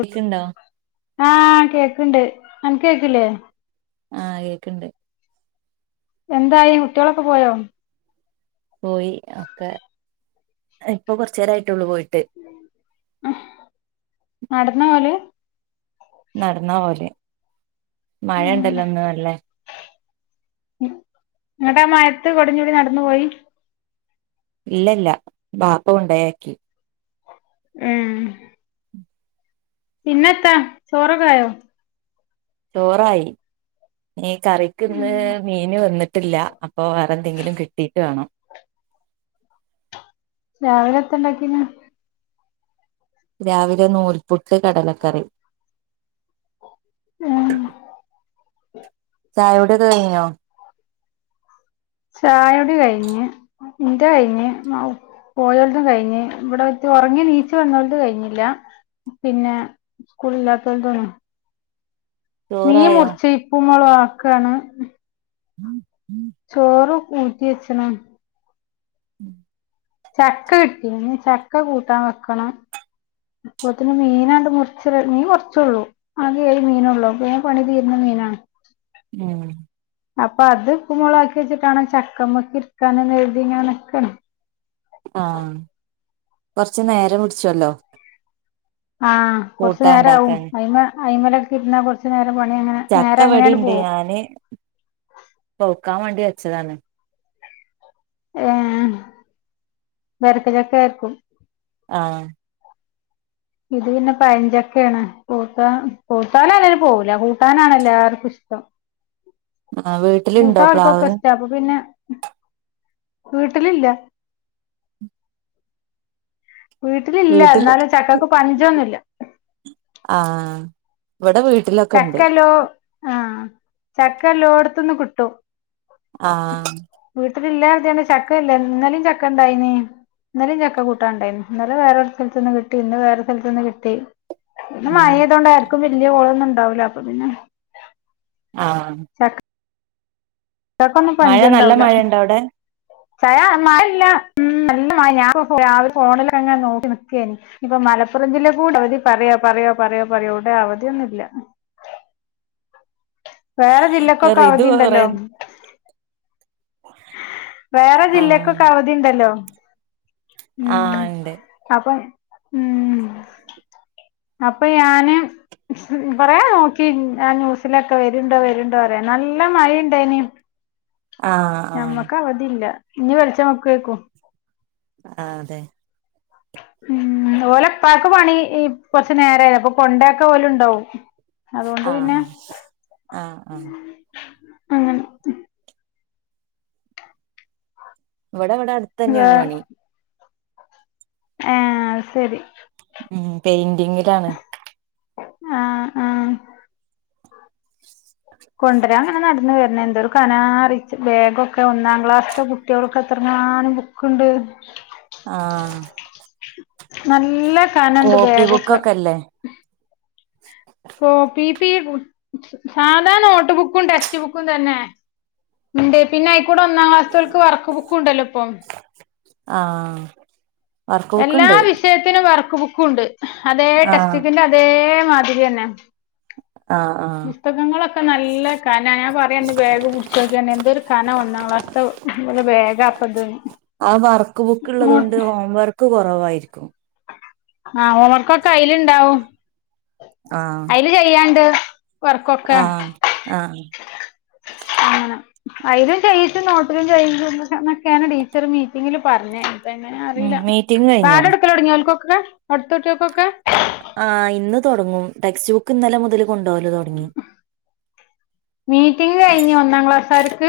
കേക്ക്‌ണ്ടോ ആ കേക്കണ്ട് അനക്ക്‌ കേക്ക്‌ലേ ആ കേക്ക്‌ണ്ട്. എന്തായി കുട്ടികളൊക്കെ പോയോ? പോയി ഒക്കെ ഇപ്പൊ കുറച്ചേരായിട്ടുള്ളൂ പോയി നടന്നാ പോവല്? നടന്നാ പോവല്. മഴ ഉം ഇണ്ടല്ലോ ഇന്ന് നല്ലേ? ഇങ്ങട്ടാ മയത്ത് കൊടിം ചൂടി നടന്നു പോയീ? ഇല്ലല്ല ബാപ്പ കൊണ്ടോയാക്കി. ഉം പിന്നെത്താ ചോറക്കൊ ആയോ ചോറായി. ഏ കറിക്ക്ന്ന് മീന് വന്നിട്ടില്ല അപ്പൊ വേറെ എന്തെങ്കിലും കിട്ടിയിട്ട് വേണം. രാവിലെ എത്താ ഇണ്ടാക്കീന്? രാവിലെ നൂൽപുട്ട് കടലക്കറി. ഉം ചായ കുടിയൊക്കെ കയ്ഞ്ഞോ? ചായ കുടി കഴിഞ്ഞ് ഇൻ്റെ കഴിഞ്ഞ്, പോയോൽതും കഴിഞ്ഞ്, ഇവിടെ [unintelligible] ഒറങ്ങി ണീച്ച് വന്നോ ൽത് കഴിഞ്ഞില്ല, പിന്നെ സ്കൂളില്ലാത്തോൽതൊന്നും. മീൻ ചോറായോ മുറിച്ച് [unintelligible] മൊളകാക്കാണ്. ചോറ് ഊറ്റി വെച്ച്ണ്. ഉം ചക്ക കിട്ടി ഇനീ ചക്ക കൂട്ടാൻ വെക്കണം അപ്പതന്നെ മീനണ്ട് മുറച്ച് മീൻ കുറച്ചുള്ളൂ ആകെ ഏഴ് മീനുള്ളൂ വേം പണി തീരണ മീനാണ് ഉം അപ്പൊ അത് ഉപും മൊളാക്കി വെച്ചിട്ടാണ ചക്കമ്മൊക്കെ ഇരിക്കാനന്ന് കരുതിങ്ങാനെ നികണ് ആഹ് കൊറച്ച് നേരം പുടിച്ചല്ലോ ആഹ് കൊറച്ചു നേരാവും അയിമ അയിമലക്കെ ഇരുന്ന കുറച്ച് നേരം പണി അങ്ങനെ നേരം അങ്ങനെയാണ്ട് ചക്കവിടിണ്ട് പോവും ഞാന് പോക്കാൻ വേണ്ടി വച്ചതാണ് ഏ വരക്ക ചക്കായിരിക്കും ആഹ് ഇത് പിന്നെ പയഞ്ചക്കെയാണ് കൂട്ട കൂട്ടാലും [unintelligible] പോവുല കൂട്ടാനാണ് എല്ലാവർക്കും ഇഷ്ടം ആഹ് വീട്ടിലുണ്ടോ കൂട്ടാൻ ഓൽക്കൊക്കെ പ്ലാവ് ഇഷ്ട അപ്പൊ പിന്നെ വീട്ടിലില്ല വീട്ടിലില്ല വീട്ടില് എന്നാലും ചക്കക്ക് പഞ്ജൊന്നുല്ല ആഹ് ഇവിടെ വീട്ടിലൊക്കെ ഉണ്ട് ചക്കലോ ആഹ് ചക്ക എല്ലോടത്തുന്ന് കിട്ടും ആഹ് ഇല്ലായിണ്ട് ചക്ക ഇല്ല ഇന്നലും ചക്കണ്ടായിനീ ഇന്നലും ചക്ക കൂട്ടാൻണ്ടായി ഇന്നല വേറെ സ്ഥലത്ത് നിന്ന് കിട്ടി ഇന്ന് വേറെ സ്ഥലത്ത് നിന്ന് കിട്ടി ഇന്ന് ഉം മഴേയ്തോണ്ടാര്ക്കും വ ല്യ കോളൊന്നും ഉണ്ടാവൂലാ. അപ്പം പിന്നെ ആഹ് ചക്കക്കൊന്നും മഴ നല്ല മഴ ഇണ്ടൊ അവിടെ? ചായ മഴ ല്ല. ഉം നല്ല മഴ ഞാൻ ഇപ്പം രാവിലെ ഫോണിലങ്ങനെ നോക്കി നിക്കേനി. ഇഞ് ഇപ്പം മലപ്പുറം ജില്ലക്കും കൂടി അവധി പറയോ പറയോ പറയോ പറയോ എവ്ടെ അവധിയൊന്നൂല്ല. വേറെ ജില്ലക്കൊക്കെ റിതു അവധി കൊറേ ണ്ടല്ലോ വേറെ ആഹ് ജില്ലക്കൊക്കെ അവധിണ്ടല്ലോ ഉം ആഹ് ഉണ്ട് അപ്പം ഉം അപ്പൊ ഞാന് കൊറേ നോക്കി. ആ ന്യൂസിലൊക്കെ വര്ണ്ടോ വര്ണ്ടോ അറിയാൻ. നല്ല മഴണ്ടേനീ. ആഹ് ആഹ് ഞമ്മക്ക് അവധില്ല. ഇനി വെൾച്ച് വെക്കേക്കൂം ആഹ് അതെ ഉം ഓലപ്പാക്ക് പണി കൊറച്ചു നേരായി. അപ്പൊ കൊണ്ടയാക്കാൻ ഓല് ഉണ്ടാവും. ആഹ് ആഹ് ആഹ് അങ്ങനെ ഇവടെ ഇവടെ വേ അടുത്തന്ന്യാണ് പണി. ഏഹ് അഹ് സരി ഉം പെയിന്റിങ്ങിലാണ് ആഹ ആഹ കൊണ്ടരാൻ അങ്ങനെ നടന്ന് വരണണ്ട് എന്തോരു കനാ അറിച്ച് ബ്യഗൊക്കെ ഒന്നാം ക്ലാസ്സത്തെ കുട്ടികൾക്ക് ഒക്കെ എത്രങ്ങാനും ബുക്കണ്ട്. ആഹ നല്ല എല്ല കാനണ്ട് ബ്യഗൊക്കെ ബുക്കൊക്കെ അല്ലേ [unintelligible] കോ പി പി കും സാധാരണ നോട്ട് ബുക്കും ടെക്സ്റ്റ് ബുക്കും തന്നെ ഉണ്ട് പിന്നെ കൂടെ ഒന്നാം ക്ലാസ്സ്‌കൾക്ക് വർക്ക് ബുക്ക് ഉണ്ടല്ലോ ഇപ്പം. ആഹ എല്ലാ വിഷയത്തിനും വർക്ക് ബുക്ക് ഉണ്ട്. അതേ ആഹ് ടെസ്റ്റക്കിന്റെ അതേ മാതിരിയന്നെ ആഹ് ആഹ് പുസ്തകങ്ങളൊക്കെ നല്ല ഖന ഞാൻ പറയാന്ന് വേഗ പുസ്തകന്നെ എന്തൊരു ഖന ഒന്നാം ക്ലാസ്സിത്തെ നല്ല ബേഗ അപ്പത് ആ വർക്ക് ബുക്ക് ഉള്ളത് കൊണ്ട് ഹോം വർ വർക്ക്‌ കുറവായിരിക്കും. ആ ഹോവർക്കൊക്കെ അയ്ല്ണ്ടാവും. അയില് ചെയ്യാണ്ട് വർക്കൊക്കെ ആ ആ അയിലും ചെയ്യിച്ചും നോട്ടിലും ചെയ്യിച്ചും എന്നൊക്കെയാണ് ടീച്ചർ മീറ്റിങ്ങിൽ പറഞ്ഞെ ഉം മീറ്റിംഗ് കഴിഞ്ഞോ [unintelligible] അടുത്ത കുട്ടികൾക്കൊക്കെ ആ ഇന്ന് തുടങ്ങും ടെക്സ്റ്റ് ബുക്ക് ഇന്നലെ മുതൽ കൊണ്ടോവല് തൊടങ്ങി [inaudible] മീറ്റിംഗ് കഴിഞ്ഞു ഒന്നാം ക്ലാസുകാർക്ക്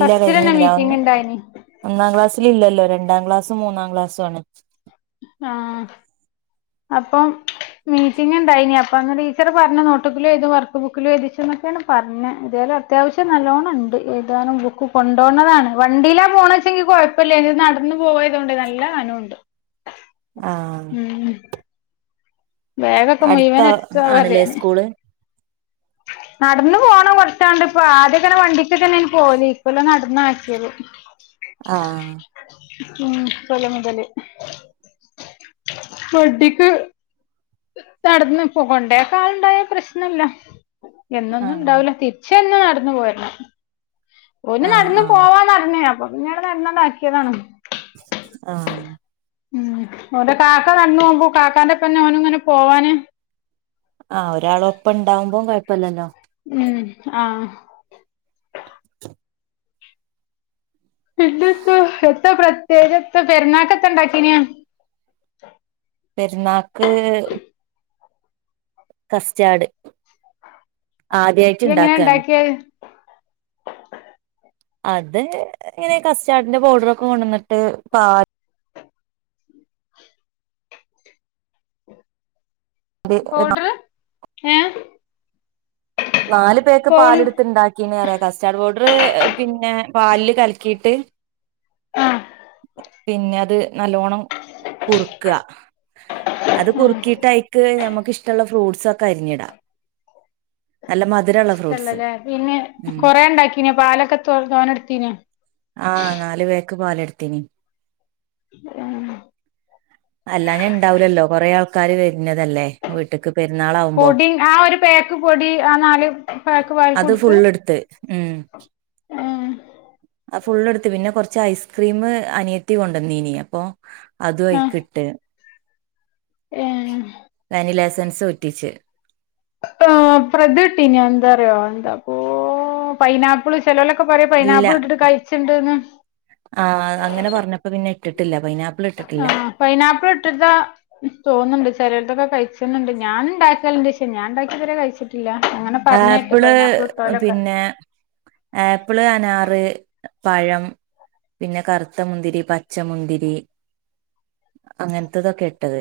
ഇല്ല ഫസ്റ്റില്ലെന്നേ കഴിഞ്ഞില്ല മീറ്റിംഗ് ഇണ്ടായിരുന്നു ഒന്നാം ക്ലാസ്സിൽ ഇല്ലല്ലോ രണ്ടാം ക്ലാസ്സും മൂന്നാം ക്ലാസ്സുംആണ് ആ അപ്പം മീറ്റിംഗ് ഇണ്ടായിനി അപ്പാ ടീച്ചർ പറഞ്ഞു നോട്ടപ്പുള്ളിയായി വർക്ക് ബുക്കിലും എഴുതിച്ചെന്ന് പറഞ്ഞെ ഇതേപോലെ അത്യാവശ്യം നല്ലോണണ്ട് എഴുതാനും ബുക്ക് കൊണ്ടുപോണതാണ് വണ്ടിയിലാ പോണന്ന് വെച്ച കുഴപ്പമില്ല ഇത് നടന്നു പോയതുകൊണ്ട് നല്ല സ്ഥലമുണ്ട്. ആ ബാഗൊക്കെ മുഴുവൻ [unintelligible] മതി ആണ്ല്ലേ സ്കൂള് നടന്ന് പോണം കൊറച്ചാണ്ട് ഇപ്പൊ ആദ്യങ്ങനെ വണ്ടി ഒറ്റകന്നെ പോകല് [unintelligible] ഇന്ന ആക്കിയത് ആഹ് ഉം ഇക്കൊല്ലം മുതല് നടന്നു പോകണ്ടേക്കാലണ്ടായാ പ്രശ്നം ഇല്ല എന്നൊന്നും ആഹ് ഉണ്ടാവൂല തിരിച്ച് ഇയ്യന്നെ നടന്നു പോരണം ഓൻ ആഹ് നടന്ന് ആഹ് പോവാ പറഞ്ഞയ അപ്പൊ നിങ്ങള് തര്ന്ന ഇണ്ടാക്കിയതാണോ ആ മ് ഓന്റെ കാക്ക നടന്ന് പോവുമ്പം കാക്കാന്റെപ്പം തന്നെ ഓനും ഇങ്ങനെ പോവാന് ആഹ ഒരാള് ഒപ്പം ഇണ്ടാവുമ്പോ കുഴപ്പല്യല്ലോ മ് ആ പിന്നെന്താ എത്താ പ്ര വേറെത്താ പെരുന്നാക്കത്ത ഇണ്ടാക്കീഞ്ഞ് പെരുന്നാക്ക് കസ്റ്റാർഡ് [unintelligible] ഇയ്യ് എങ്ങനെ ഇണ്ടാക്കാണ് ഇണ്ടാക്കിയേ അത് ഇങ്ങനെ കസ്റ്റാഡിന്റെ പൗഡറൊക്കെ കൊണ്ട് വന്നിട്ട് പാല് [unintelligible] അറിയ [unintelligible] ഐ നാല് പേക്ക്‌ പാലെട്ത്ത് ഇണ്ടാക്കീഞ്ഞ് പറ കസ്റ്റാർഡ് പൗഡർ പൗഡർ പിന്നെ പാലിൽ കലക്കീട്ട് ആ പിന്നെ അത് നല്ലോണം കുറുക്കാ അത് ആ കുറുക്കിട്ട് അയ്ക്ക് ഞമ്മക്ക് ഇഷ്ടോള്ള ഫ്രൂട്ട്സെക്കെ അര്ഞ്ടാ ഇഷ്ടള്ളല്ലേ പിന്നെ ഉം കൊറേ ഇണ്ടാക്കീനോ പാലൊക്കെ തോനെ ഇട്ത്തിനോ പാലെട്ത്നി ആ അല്ലാഞ്ഞ ഇണ്ടാവ്ല്ലല്ലോ കൊറേ ആൾക്കാര് വര്ന്നതല്ലേ വീട്ട്ക്ക് പെരുന്നാളാവുമ്പോ പൊടി ആ ഒരു പേക്ക് പൊടി ആ നാല് പേക്ക് അത് പാൽക്കും ഇട്ത്ത് ഫുള്ളെടുത്ത് ഉം ഹേ ഫുള്ള് എട്ത്ത് പിന്നെ കൊർച്ച് ഐസ്ക്രീം അനിയത്തി കൊണ്ടാന്നീനി അപ്പൊ അതും ആ അയ്ക്ക്‌ട്ട് ഏ വനിലാ എസൻ സെൻസ് ഉറ്റിച്ച് ഹേ പ്രെത ഇട്ടീനോ എന്താറയോ എന്താപ്പോ പൈനാപ്പ്ള് ചെലൊലോക്കെ പറയും പൈനാപ്പിള് ഇട്ടിട്ട് കഴിച്ച്ണ്ട്ന്ന് ആ അങ്ങനെ പറഞ്ഞപ്പം പിന്നെ ഇട്ട്ട്ടില്ല ആ പൈനാപ്പിള് ഇട്ട്ട്ടാ തോന്ന്ണ്ട് ചെലോൽത്തൊക്കെ കഴിച്ച്ണ്ട് ഞാന് ഇണ്ടാക്കല്ണ്ട് ക്ഷേ ഞാൻ ഇണ്ടാക്കിയത് ഇതുവരെ കഴിച്ച് ആപ്പ്ള് പിന്നെ ആപ്പ്ള് അനാറ് പഴം, പിന്നെ കറുത്ത മുന്തിരി, പച്ചമുന്തിരി, അങ്ങൻത്തതൊക്കെ ഇട്ടത്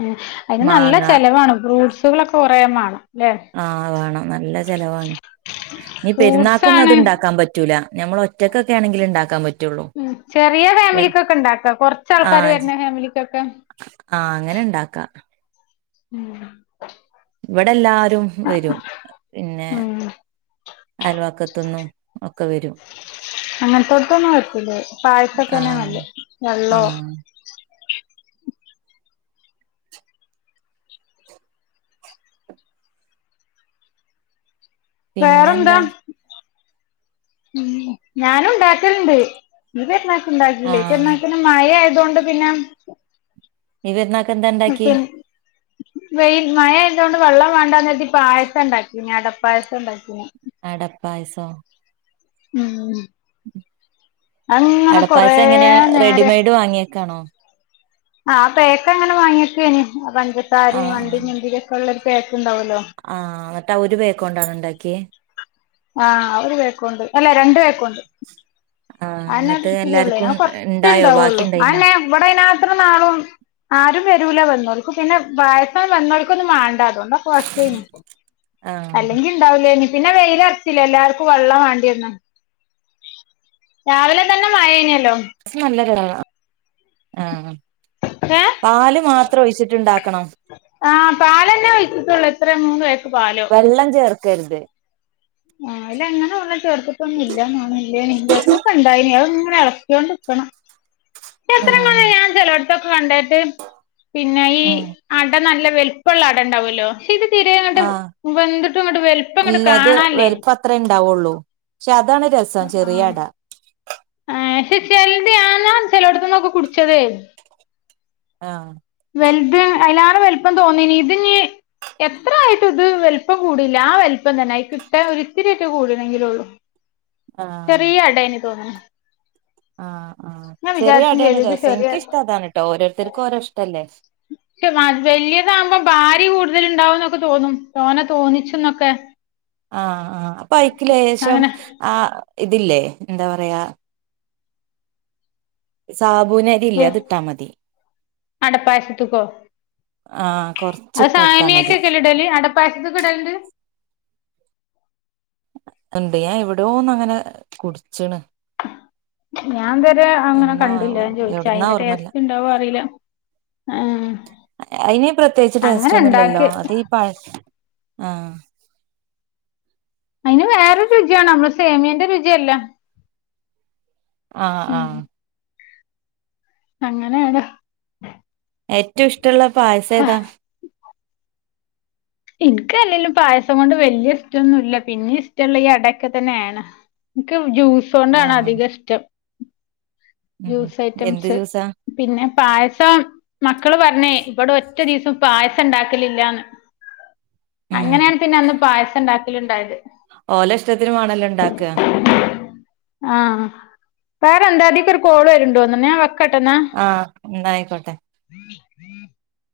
മ് അതിന് നല്ല മാങ്ങ ചെലവാണ് ഫ്രൂട്ട്സ് കളൊക്കെ കൊറേ മാണം. ആഹ് വേണം. നല്ല ചെലവാണ്. ഇനി ഫ്രൂട്ട്സ് പെരുന്നാക്കൊന്നും ആണ് അതുണ്ടാക്കാൻ പറ്റൂല. ഞമ്മള് ഒറ്റക്കൊക്കേണെങ്കില് ഇണ്ടാക്കാൻ പറ്റ് മ് ചെറിയ ഫാമിലിക്കൊക്കെ ഉണ്ടാക്കാം. കൊറച്ച ആൾക്കാര് ആഹ് വര്ണ ഫാമിലിക്കൊക്കെ ആഹ് അങ്ങനെ ഇണ്ടാക്കാ ഉം ഇവടെല്ലാ രും വരും. പിന്നെ ഉം അയൽവക്കത്ത്ന്നും ഒക്കെ വരും. അങ്ങനത്തോടത്തൊന്നും പറ്റൂല പായസൊക്കെ ആ തന്നെ നല്ലേ ആ വെള്ളോ പിന്നെ എന്താ? മ് ഞാനുണ്ടാക്കലണ്ട്. ഈ പെരുന്നാക്ക് ഉണ്ടാക്കിലേയ്. ആഹ് പെരുന്നാക്ക് പിന്നെ മഴയായത് എന്തോണ്ട് പിന്നെ? ഈ പെരുന്നാക്ക് എന്താണ്ടാക്ക്യേ? പി വെയിൽ മഴ ആയതോണ്ട് വെള്ളം വേണ്ടാന്നരുതി പായസം ണ്ടാക്കിന് അടപ്പായസം ണ്ടാക്കിന്. അടപ്പായസോ? ഉം അങ്ങനെ കൊറേ അടപ്പായസം എങ്ങനെയാ നേരം റെഡിമെയ്ഡ് വാങ്ങിയേക്കാണോ? ആ പേക്കങ്ങനെ വാങ്ങിയേക്കാണ്. ആ പഞ്ചസാരേം ആഹ് അണ്ടീം മുന്തിരീം ഒക്കെ ഉള്ളത് [unintelligible] ണ്ടാവല്ലോ? ട്ടാ ആ ഒരു പേക്കോണ്ടാണോ ഇണ്ടാക്ക്യേ? ആഹ് ഒരു പേക്കോണ്ട്. അല്ല രണ്ട് പേക്കോണ്ട്. ആഹ് അയിനകത്ത് എന്നിട്ട് ഇത്തിരിള്ളൂ. ആ എല്ലാർക്കും ഇണ്ടായോ ബാക്കി കൊറച്ചേണ്ടാവുള്ളൂ. ഇണ്ടായിനോ അതന്നെ ഇവിടെ അയിനാത്രാത്തൊന്നും ആളും ആരും വരൂല വെൽ ഓൽക്ക് പിന്നെ പായസം വന്നോര്ക്കൊന്നും വേണ്ടാ അതോണ്ടാ കൊറച്ചേനു. ആഹ് അല്ലെങ്കി ഇണ്ടാവൂലേനു. പിന്നെ വെയിലറച്ചില്ലേ? എല്ലാർക്കും വെള്ളം വേണ്ടിവന്നെ രാവിലെ തന്നെ മഴേനറി [unintelligible] നല്ലതാ അപ് ആഹ് ഏഹ് പാല് മാത് ത്രെ ഒയിച്ചിട്ട്ണ്ടാ ക്കണോ? ആഹ് പാലന്നെ ഒയിച്ചിട്ടുള്ളൂ. എത്ര മൂന്ന് എട് വെള്ളം ചേർക് ക്കരുത് ആഹ് ഇല്ല അങ്ങനെയുള്ള ചേർത്തിട്ടൊന്നും ഇല്ലന്നാണ്. ഇല്ലേനി ചെലപ്പൊക്കെണ്ടായിനി. ഇങ്ങനെ ഇളക്കിയോണ്ട്ക്കണം ഉം എത്രങ്ങാനാ ഞാൻ ചെലോട് ഇതൊക്കെ കണ്ടായിട്ട് പിന്നെ ഈ ഉം അട നല്ല വലിപ്പുള്ള അടണ്ടാവല്ലോ? പക്ഷേത് തീരെ അങ്ങട്ട് ആഹ് വെന്തിട്ടും ഇങ്ങട്ട് വലുപ്പം ഇങ്ങട്ട് കാണാല്ലെ പ്പത്രെ ഉണ്ടാവുള്ളൂ. പക്ഷെ അത് താണ് സം ചെറിയട ആഹ് ക്ഷേ ചെലത്യാന ചെലയിടത്തന്നൊക്കെ കുടിച്ചതേ ആഹ് ചെൽത് അയ്ലാറെ വൽപ്പം തോന്നീനി. ഇതിനി എത്ര ആയിട്ടും ഇത് വലുപ്പം കൂടില്ല, ആ വലുപ്പം തന്നെ. അയ്കിട്ട ഒരിത്തിരിയേറ്റെ കൂടീനെങ്കിലൊള്ളു. ആഹ് ചെറിയ അടേയിനി തോന്നണ് ആഹ് ആ ചെറിയ വിചാരിച്ചും അടയാണ് ചെയ്തു ഇത് രസം ചെറിയ ഇൻക്ക് ഇഷ്ടം അതാണ് ട്ടോ ഓരോരുത്തർക്കും ഓരോ ഇഷ്ടല്ലേ വെല്യതാവുമ്പോ വാരി കൂടുതൽ ഉണ്ടാവുംന്നൊക്കെ തോന്നും തോനെ തോന്നിച്ചുംന്നൊക്കെ ആഹ് ആഹ് പ്പയ്ക്ക് ലേഷം ആ ഇതില്ലേ എന്താ പറയാ സാബുനരില്ലേ അതിട്ടാ മതി അടപ്പായസത്ത്ക്കോ ആഹ് അത് കൊറച്ചിട്ടൊടുത്താ മതി സാമിയൊക്കൊക്കല്ലേ ഇടല് അടപ്പായസത്ത്ക്ക് ഇടലിണ്ട്? ഉണ്ട് ഞാൻ എവിടെയോ ഒന്ന് അങ്ങനെ കുടിച്ച്ണ് ഞാൻ ഇത് വരെ അങ്ങനെ എന്നോ കണ്ടില്ല ഞാൻ ചോയിച്ചേ എവിടുന്നാ അയ്ന്റെ ഓർമ്മല്ല ടേസ്റ്റ് ഇണ്ടാവോ അറീല ആ അയിന് പ്രത്യേകിച്ച് ടേസ്റ്റ് അങ്ങനെ ഇണ്ടാക്ക ഒന്നുല്ലല്ലോ അത് ഈ പഴ ആഹ് അയിന് വേറൊരു രുചിയാണ് നമ്മള് സേമിയന്റെ രുചിയല്ല ആഹ് ആഹ് അങ്ങനെയാട ഏറ്റവും ഇഷ്ടം ട്ടുള്ള പായസ ഏതാ? ഇൻക്കല്ലെലും പായസം കൊണ്ട് വല്യ ഇഷ്ടൊന്നുല്ല പിന്നെ ഇഷ്ടമുള്ള ഈ അടൊക്കെ തന്നേണ് ൻക്ക് ആഹ് ജ്യൂസോണ്ടാണ്അധികം ഇഷ്ടം ഉം ജ്യൂസ് എന്ത് ഐറ്റംസ്. ജ്യൂസാ പിന്നെ പായസം മക്കള് പർഞ്ഞേ ഇബടെ ഒറ്റാരീസും പായസം ഇണ്ടാക്കലില്ലാന്ന് ഉം അങ്ങനേണ് പിന്നെ അന്ന് പായസണ്ടാ ക്കല് ണ്ടായത്. ഓലെ ഇഷ്ടത്തിന് വാണല്ലോ ഇണ്ടാക്ക ആഹ് പേറെ എന്താ ദീ ക്കൊര് കോൾ വര്ണ്ട് തോന്ന്ണ് ഞാൻ വെ ആഹ് ഉണ്ടായിക്കോട്ടെ [unintelligible]